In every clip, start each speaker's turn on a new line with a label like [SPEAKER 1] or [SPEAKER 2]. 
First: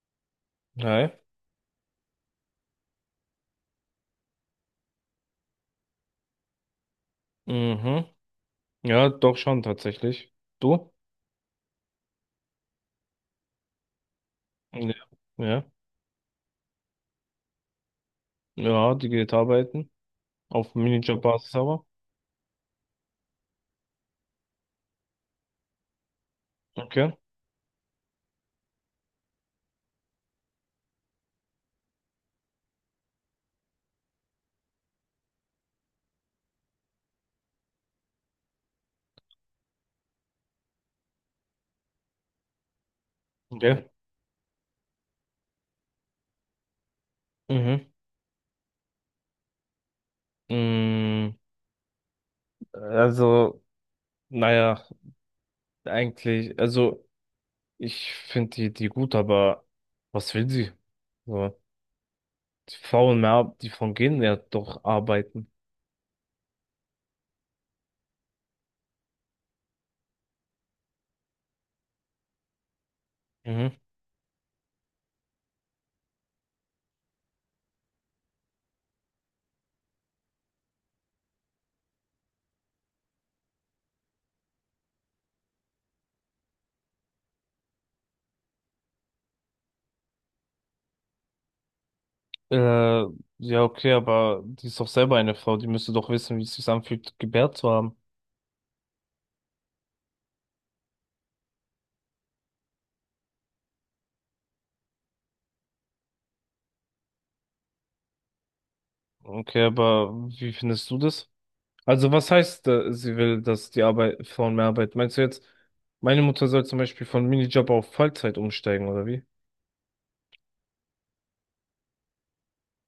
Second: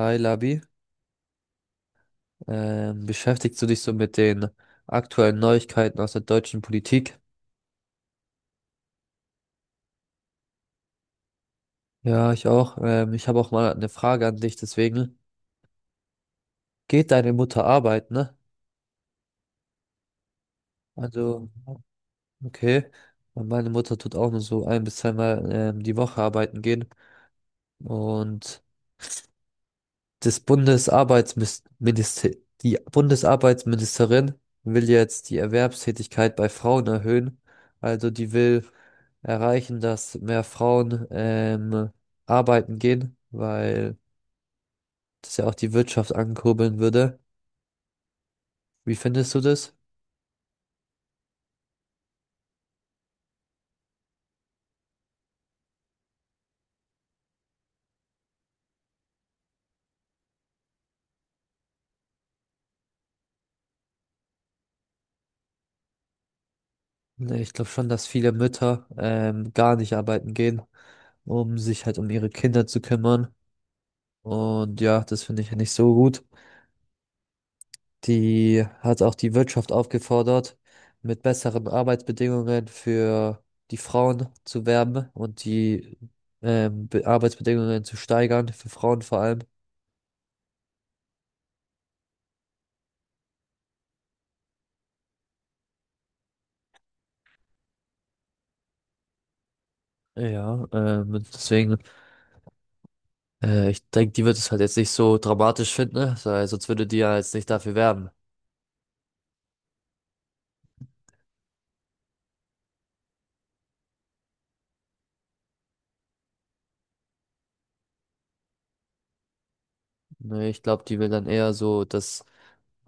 [SPEAKER 1] Hi Labi,
[SPEAKER 2] Hi.
[SPEAKER 1] beschäftigst du dich so mit den aktuellen Neuigkeiten aus der deutschen Politik?
[SPEAKER 2] Mhm. Ja, doch schon tatsächlich. Du?
[SPEAKER 1] Ja, ich auch. Ich habe auch mal eine Frage an dich,
[SPEAKER 2] Ja.
[SPEAKER 1] deswegen.
[SPEAKER 2] Ja,
[SPEAKER 1] Geht deine Mutter arbeiten, ne?
[SPEAKER 2] ja, die geht arbeiten. Auf
[SPEAKER 1] Also,
[SPEAKER 2] Minijob-Basis aber.
[SPEAKER 1] okay. Und meine Mutter tut auch nur so ein bis zweimal die Woche arbeiten gehen.
[SPEAKER 2] Okay.
[SPEAKER 1] Und das Bundesarbeitsminister, die Bundesarbeitsministerin will jetzt die Erwerbstätigkeit bei Frauen erhöhen. Also die will erreichen, dass mehr Frauen arbeiten gehen,
[SPEAKER 2] Okay.
[SPEAKER 1] weil das ja auch die Wirtschaft ankurbeln würde.
[SPEAKER 2] Mhm.
[SPEAKER 1] Wie findest du das?
[SPEAKER 2] Mm, Also, naja, eigentlich, also ich finde die gut, aber was will sie? So, die faulen mehr ab, die von gehen ja doch arbeiten.
[SPEAKER 1] Ne, ich glaube schon, dass viele Mütter gar nicht arbeiten gehen, um sich halt um ihre Kinder zu kümmern.
[SPEAKER 2] Mhm.
[SPEAKER 1] Und ja, das finde ich ja nicht so gut. Die hat auch die Wirtschaft aufgefordert, mit besseren Arbeitsbedingungen für die Frauen zu werben und die Arbeitsbedingungen zu steigern, für Frauen vor allem.
[SPEAKER 2] Äh, ja, okay, aber die ist doch selber eine Frau, die müsste doch wissen, wie es sich anfühlt, gebärt zu haben.
[SPEAKER 1] Ja, deswegen, ich denke, die wird es halt jetzt nicht so dramatisch finden, ne? Weil sonst würde die ja jetzt nicht dafür werben.
[SPEAKER 2] Okay, aber wie findest du das? Also was heißt, sie will, dass die Arbeit, Frauen mehr arbeiten? Meinst du jetzt, meine Mutter soll zum Beispiel von Minijob auf Vollzeit umsteigen oder wie?
[SPEAKER 1] Nee, ich glaube, die will dann eher so, dass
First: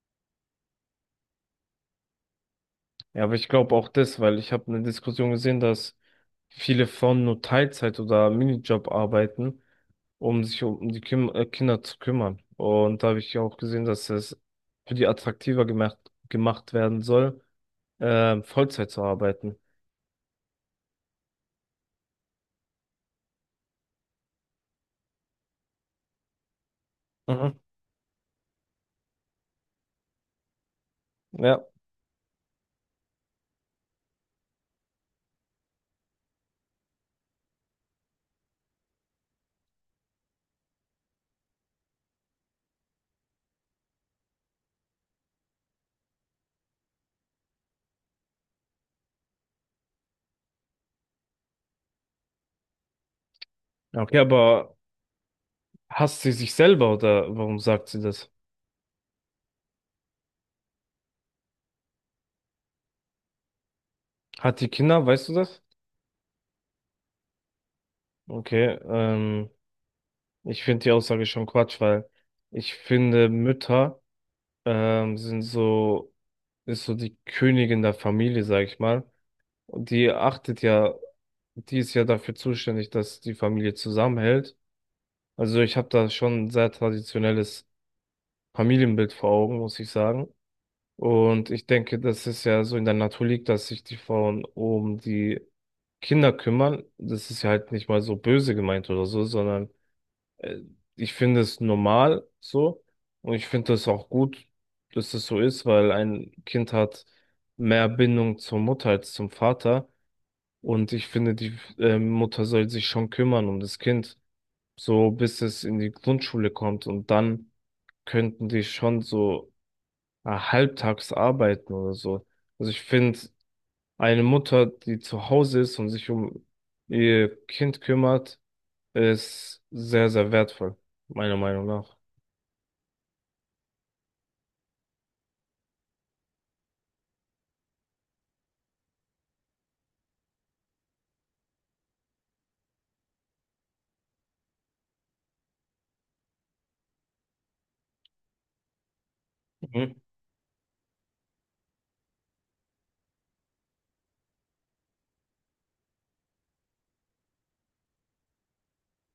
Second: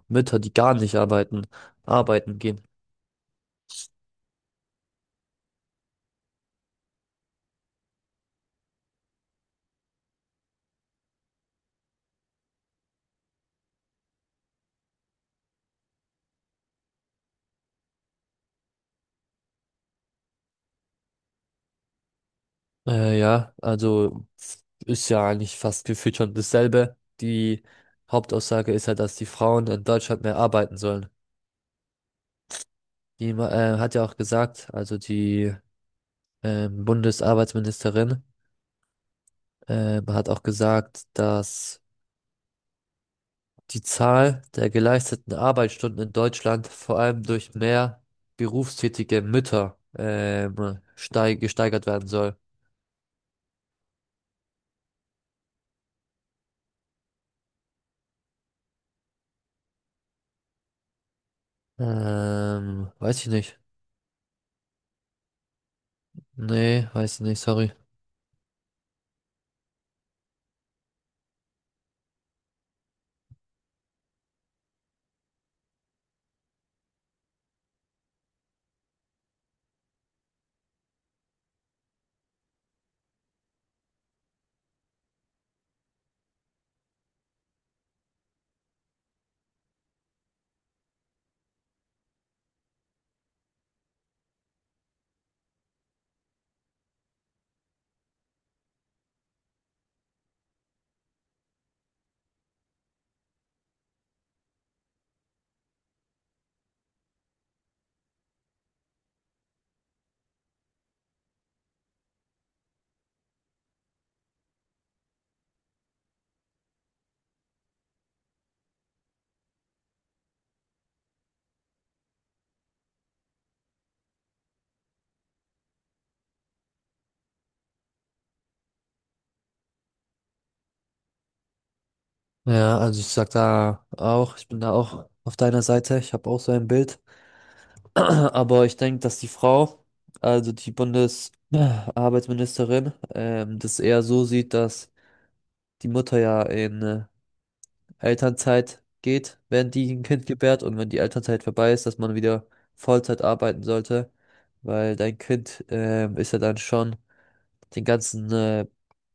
[SPEAKER 1] Mütter, die gar nicht arbeiten, arbeiten gehen.
[SPEAKER 2] Ja, aber ich glaube auch das, weil ich habe eine Diskussion gesehen, dass viele Frauen nur Teilzeit oder Minijob arbeiten, um sich um die Kim Kinder zu kümmern. Und da habe ich auch gesehen, dass es für die attraktiver gemacht werden soll, Vollzeit zu arbeiten.
[SPEAKER 1] Ja, also ist ja eigentlich fast gefühlt schon dasselbe.
[SPEAKER 2] Mhm.
[SPEAKER 1] Die Hauptaussage ist ja, dass die Frauen in Deutschland mehr arbeiten sollen.
[SPEAKER 2] Ja.
[SPEAKER 1] Die hat ja auch gesagt, also die Bundesarbeitsministerin hat auch gesagt, dass die Zahl der geleisteten Arbeitsstunden in Deutschland vor allem durch mehr berufstätige Mütter steig gesteigert werden soll.
[SPEAKER 2] Okay, aber hasst sie sich selber oder warum sagt sie das?
[SPEAKER 1] Weiß ich nicht.
[SPEAKER 2] Hat die Kinder, weißt du das?
[SPEAKER 1] Nee, weiß ich nicht, sorry.
[SPEAKER 2] Okay, ich finde die Aussage schon Quatsch, weil ich finde, Mütter sind so, ist so die Königin der Familie, sag ich mal. Und die achtet ja, die ist ja dafür zuständig, dass die Familie zusammenhält. Also ich habe da schon ein sehr traditionelles Familienbild vor Augen, muss ich sagen. Und ich denke, das ist ja so in der Natur liegt, dass sich die Frauen um die Kinder kümmern. Das ist ja halt nicht mal so böse gemeint oder so, sondern Äh, ich finde es normal so und ich finde es auch gut, dass es so ist, weil ein Kind hat mehr Bindung zur Mutter als zum Vater und ich finde, die Mutter soll sich schon kümmern um das Kind, so bis es in die Grundschule kommt und dann könnten die schon so halbtags arbeiten oder so. Also ich finde, eine Mutter, die zu Hause ist und sich um ihr Kind kümmert, ist sehr, sehr wertvoll, meiner Meinung nach.
[SPEAKER 1] Ja, also ich sag da auch, ich bin da auch auf deiner Seite. Ich habe auch so ein Bild. Aber ich denke, dass die Frau, also die Bundesarbeitsministerin, das eher so sieht, dass die Mutter ja in Elternzeit geht, wenn die
[SPEAKER 2] Mhm.
[SPEAKER 1] ein Kind gebärt und wenn die Elternzeit vorbei ist, dass man wieder Vollzeit arbeiten sollte, weil dein Kind ist ja dann schon den ganzen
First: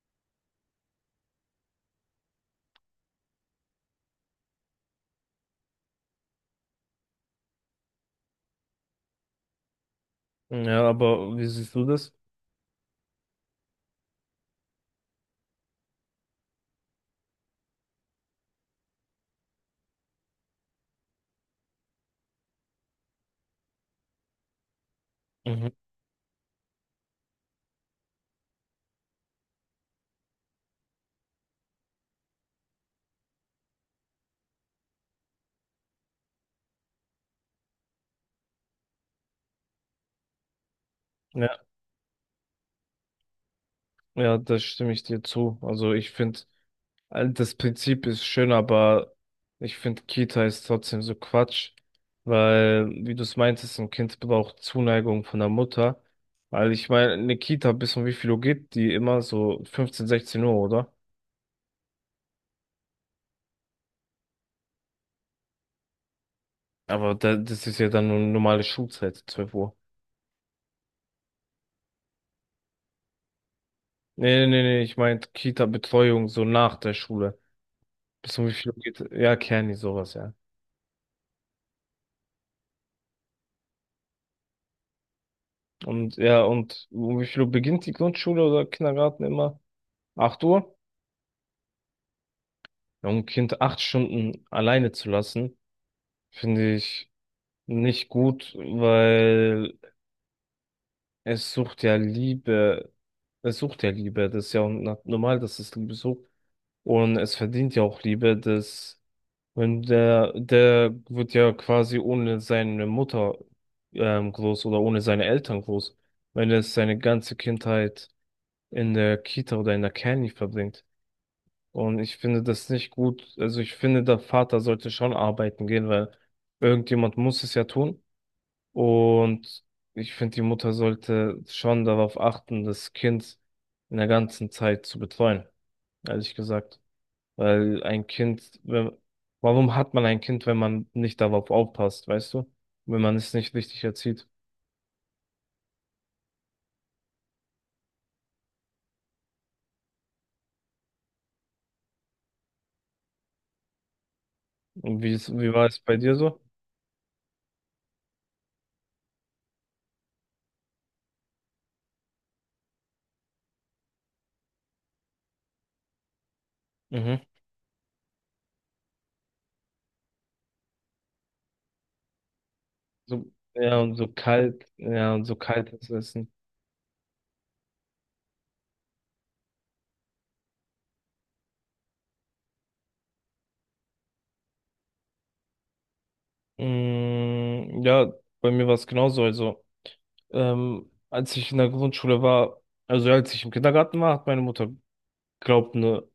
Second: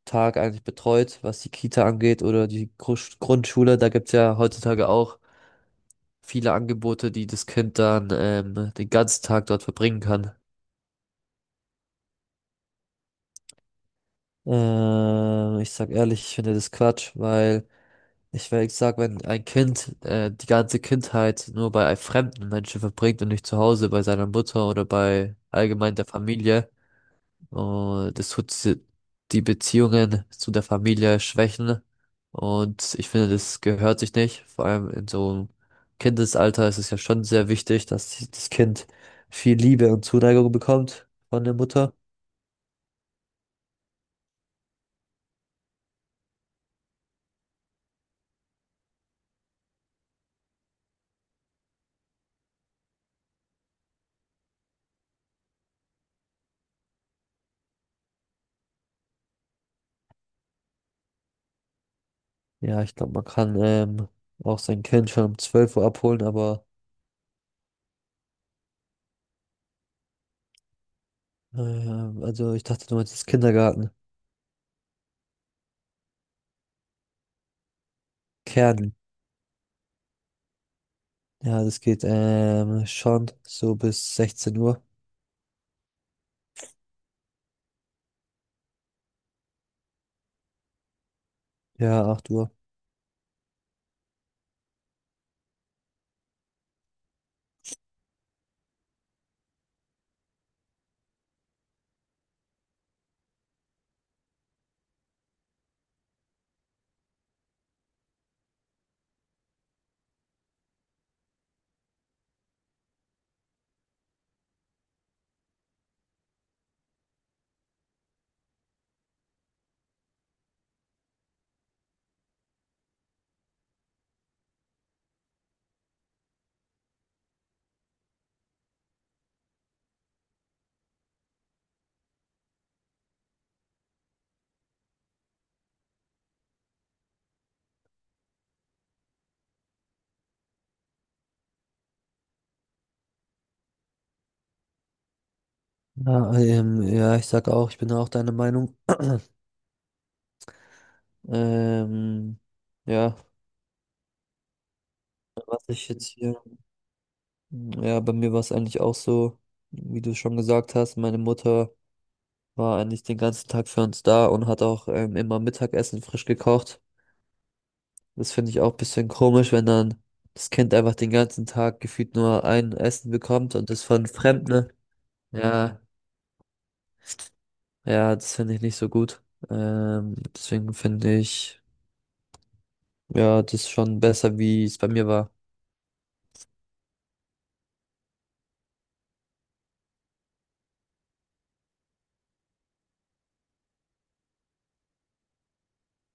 [SPEAKER 1] Tag eigentlich betreut, was die Kita angeht oder die Grundschule. Da gibt's ja heutzutage auch viele Angebote, die das Kind dann den ganzen Tag dort verbringen kann.
[SPEAKER 2] Ja, aber wie siehst du das?
[SPEAKER 1] Ich sag ehrlich, ich finde das Quatsch, weil ich sag, wenn ein Kind die ganze Kindheit nur bei einem fremden Menschen verbringt und nicht zu Hause bei seiner Mutter oder bei
[SPEAKER 2] Mhm.
[SPEAKER 1] allgemein der Familie. Und die Beziehungen zu der Familie schwächen. Und ich finde, das gehört sich nicht. Vor allem in so einem Kindesalter ist es ja schon sehr wichtig, dass das Kind viel Liebe und Zuneigung bekommt von der
[SPEAKER 2] Ja,
[SPEAKER 1] Mutter.
[SPEAKER 2] ja, da stimme ich dir zu. Also ich finde, das Prinzip ist schön, aber ich finde, Kita ist trotzdem so Quatsch, weil, wie du es meintest, ein Kind braucht Zuneigung von der Mutter. Weil ich meine, eine Kita bis um wie viel Uhr geht die immer? So 15, 16 Uhr, oder?
[SPEAKER 1] Ja, ich glaube, man kann auch sein Kind schon um 12 Uhr abholen, aber
[SPEAKER 2] Aber da, das ist ja dann nur normale Schulzeit, 12 Uhr.
[SPEAKER 1] also ich dachte, du meinst das Kindergarten.
[SPEAKER 2] Nee, nee, nee, nee, ich meinte Kita-Betreuung so nach der Schule. Bis um wie viel Uhr
[SPEAKER 1] Kern.
[SPEAKER 2] geht? Ja, Kerni, sowas, ja.
[SPEAKER 1] Ja, das geht schon so bis 16 Uhr.
[SPEAKER 2] Und ja, und um wie viel Uhr beginnt die Grundschule oder Kindergarten immer? 8 Uhr?
[SPEAKER 1] Ja, 8 Uhr.
[SPEAKER 2] Ja, um ein Kind 8 Stunden alleine zu lassen, finde ich nicht gut, weil es sucht ja Liebe. Es sucht ja Liebe. Das ist ja normal, dass es Liebe sucht. Und es verdient ja auch Liebe, dass wenn der, der wird ja quasi ohne seine Mutter groß oder ohne seine Eltern groß. Wenn es seine ganze Kindheit in der Kita oder in der Kani verbringt. Und ich finde das nicht gut. Also ich finde, der Vater sollte schon arbeiten gehen, weil irgendjemand muss es ja tun. Und ich finde, die Mutter sollte schon darauf achten, das Kind in der ganzen Zeit zu betreuen, ehrlich gesagt. Weil ein Kind, wenn, warum hat man ein Kind, wenn man nicht darauf aufpasst, weißt du? Wenn man es nicht richtig erzieht.
[SPEAKER 1] Ja, ja, ich sag auch, ich bin auch deiner Meinung. Ähm, ja,
[SPEAKER 2] Und wie
[SPEAKER 1] was
[SPEAKER 2] war es
[SPEAKER 1] ich
[SPEAKER 2] bei
[SPEAKER 1] jetzt
[SPEAKER 2] dir
[SPEAKER 1] hier,
[SPEAKER 2] so?
[SPEAKER 1] ja, bei mir war es eigentlich auch so, wie du schon gesagt hast, meine Mutter war eigentlich den ganzen Tag für uns da und hat auch immer Mittagessen frisch gekocht.
[SPEAKER 2] Mhm.
[SPEAKER 1] Das finde ich auch ein bisschen komisch, wenn dann das Kind einfach den ganzen Tag gefühlt nur ein Essen
[SPEAKER 2] So,
[SPEAKER 1] bekommt und
[SPEAKER 2] ja,
[SPEAKER 1] das
[SPEAKER 2] und
[SPEAKER 1] von Fremden, ne?
[SPEAKER 2] und so
[SPEAKER 1] Ja,
[SPEAKER 2] kaltes Essen.
[SPEAKER 1] ja, das finde ich nicht so gut. Deswegen finde ich, ja, das schon besser, wie es bei mir war.
[SPEAKER 2] Mm, ja, bei mir war es genauso. Also, ähm, als ich in der Grundschule war, also ja, als ich im Kindergarten war, hat meine Mutter, glaubt, eine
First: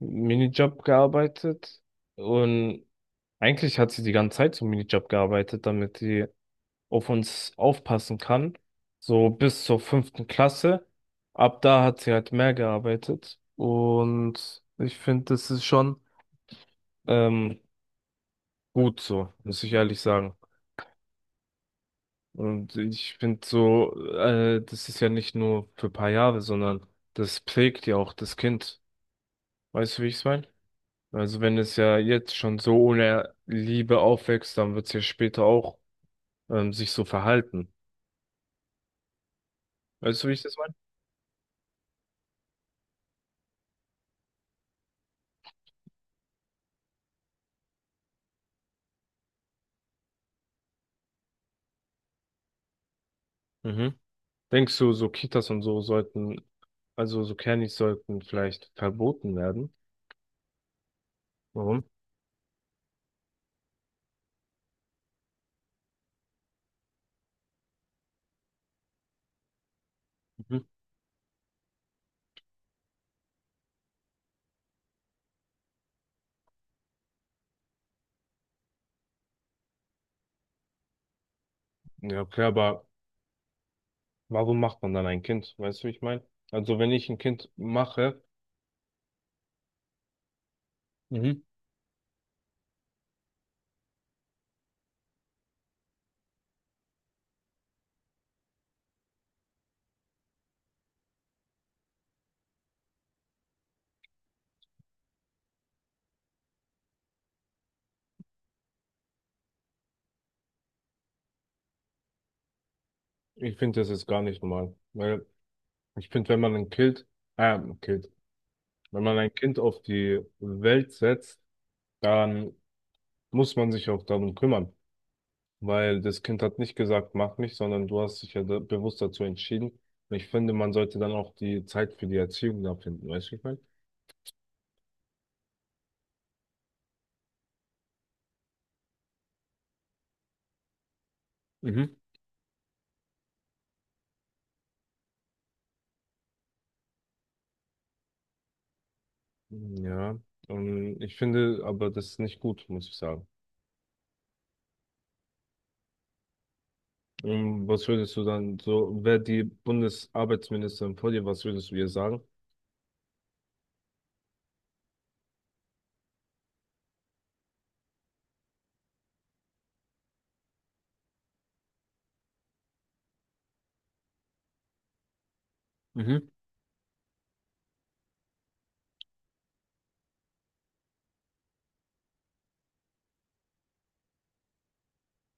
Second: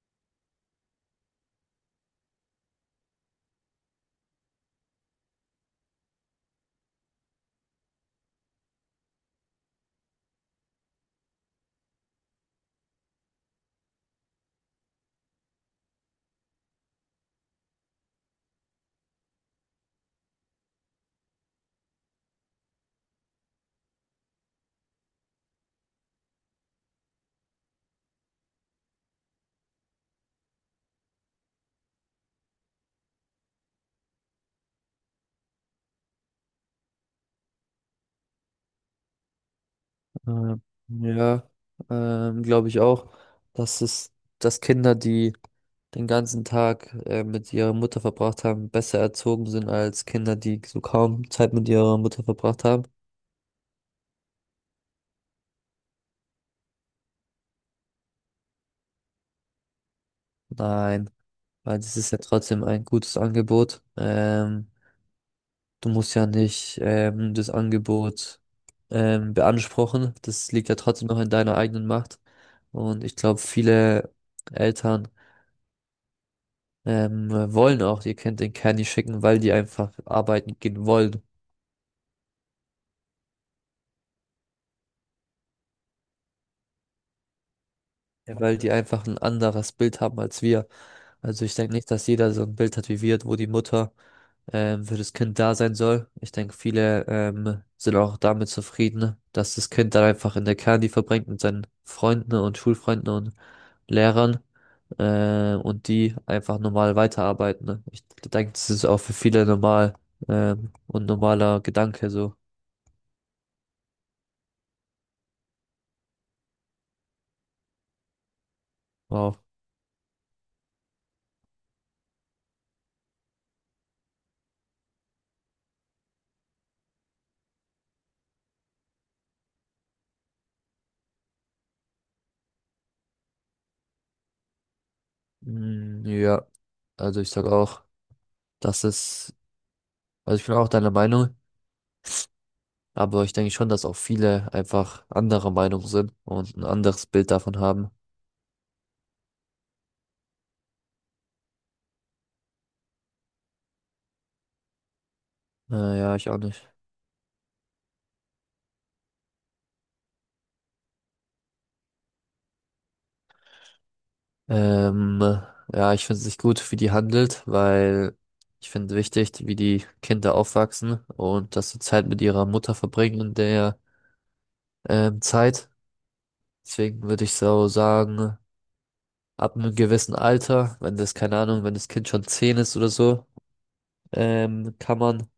[SPEAKER 2] Minijob gearbeitet. Und eigentlich hat sie die ganze Zeit so einen Minijob gearbeitet, damit sie auf uns aufpassen kann. So bis zur fünften Klasse. Ab da hat sie halt mehr gearbeitet. Und ich finde, das ist schon ähm, gut so, muss ich ehrlich sagen. Und ich finde so, das ist ja nicht nur für ein paar Jahre, sondern das prägt ja auch das Kind. Weißt du, wie ich es meine? Also wenn es ja jetzt schon so ohne Liebe aufwächst, dann wird es ja später auch sich so verhalten. Weißt du, wie ich das
[SPEAKER 1] Ähm,
[SPEAKER 2] meine?
[SPEAKER 1] ja, glaube ich auch, dass es, dass Kinder, die den ganzen Tag mit ihrer Mutter verbracht haben, besser erzogen sind als Kinder, die so kaum Zeit mit ihrer Mutter verbracht haben.
[SPEAKER 2] Mhm. Denkst du, so Kitas und so sollten, also so Kernis sollten vielleicht verboten werden?
[SPEAKER 1] Nein, weil
[SPEAKER 2] Warum?
[SPEAKER 1] das ist ja trotzdem ein gutes Angebot. Du musst ja nicht das Angebot beanspruchen. Das
[SPEAKER 2] Mhm.
[SPEAKER 1] liegt ja trotzdem noch in deiner eigenen Macht. Und ich glaube, viele Eltern wollen auch. Ihr könnt den Candy schicken, weil die einfach arbeiten gehen wollen.
[SPEAKER 2] Ja, okay, aber warum macht man dann ein Kind? Weißt du, wie ich meine? Also wenn ich ein Kind mache,
[SPEAKER 1] Ja. Weil die einfach ein anderes Bild haben als wir.
[SPEAKER 2] Mhm.
[SPEAKER 1] Also ich denke nicht, dass jeder so ein Bild hat wie wir, wo die Mutter für das Kind da sein soll. Ich denke, viele sind auch damit zufrieden, dass das Kind dann einfach in der Candy verbringt mit seinen Freunden und Schulfreunden und Lehrern und die einfach normal weiterarbeiten, ne? Ich denke, das ist auch für viele normal und normaler Gedanke so.
[SPEAKER 2] Ich finde, das ist gar nicht normal. Weil ich finde, wenn man ein äh, ein Kind, wenn man ein
[SPEAKER 1] Wow.
[SPEAKER 2] Kind auf die Welt setzt, dann muss man sich auch darum kümmern, weil das Kind hat nicht gesagt, mach mich, sondern du hast dich ja da, bewusst dazu entschieden. Und ich finde, man sollte dann auch die Zeit für die Erziehung da finden, weißt du, wie ich meine?
[SPEAKER 1] Mm, ja, also ich sag auch, dass es, also ich bin auch deiner Meinung,
[SPEAKER 2] Mhm.
[SPEAKER 1] aber ich denke schon, dass auch viele einfach anderer Meinung sind und ein anderes Bild davon haben.
[SPEAKER 2] Ja, ich finde aber das ist nicht gut, muss ich sagen.
[SPEAKER 1] Ja, ich auch nicht.
[SPEAKER 2] Was würdest du dann so, wäre die Bundesarbeitsministerin vor dir, was würdest du ihr sagen?
[SPEAKER 1] Ähm, ja, ich finde es nicht gut, wie die handelt, weil ich finde wichtig, wie die Kinder aufwachsen und dass sie Zeit mit ihrer Mutter verbringen in der Zeit.
[SPEAKER 2] Mhm.
[SPEAKER 1] Deswegen würde ich so sagen, ab einem gewissen Alter, wenn das, keine Ahnung, wenn das Kind schon 10 ist oder so, kann man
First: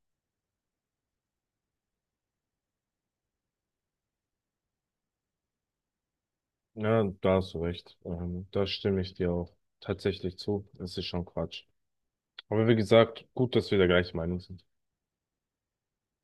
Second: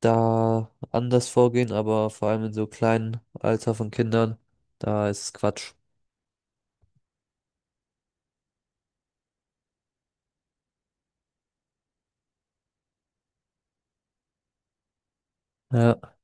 [SPEAKER 1] da anders vorgehen, aber vor allem in so kleinen Alter von Kindern, da ist es Quatsch.
[SPEAKER 2] Ja, da hast du recht. Da stimme ich dir auch tatsächlich zu. Das ist schon Quatsch. Aber wie gesagt, gut, dass wir der gleichen Meinung sind.
[SPEAKER 1] Ja.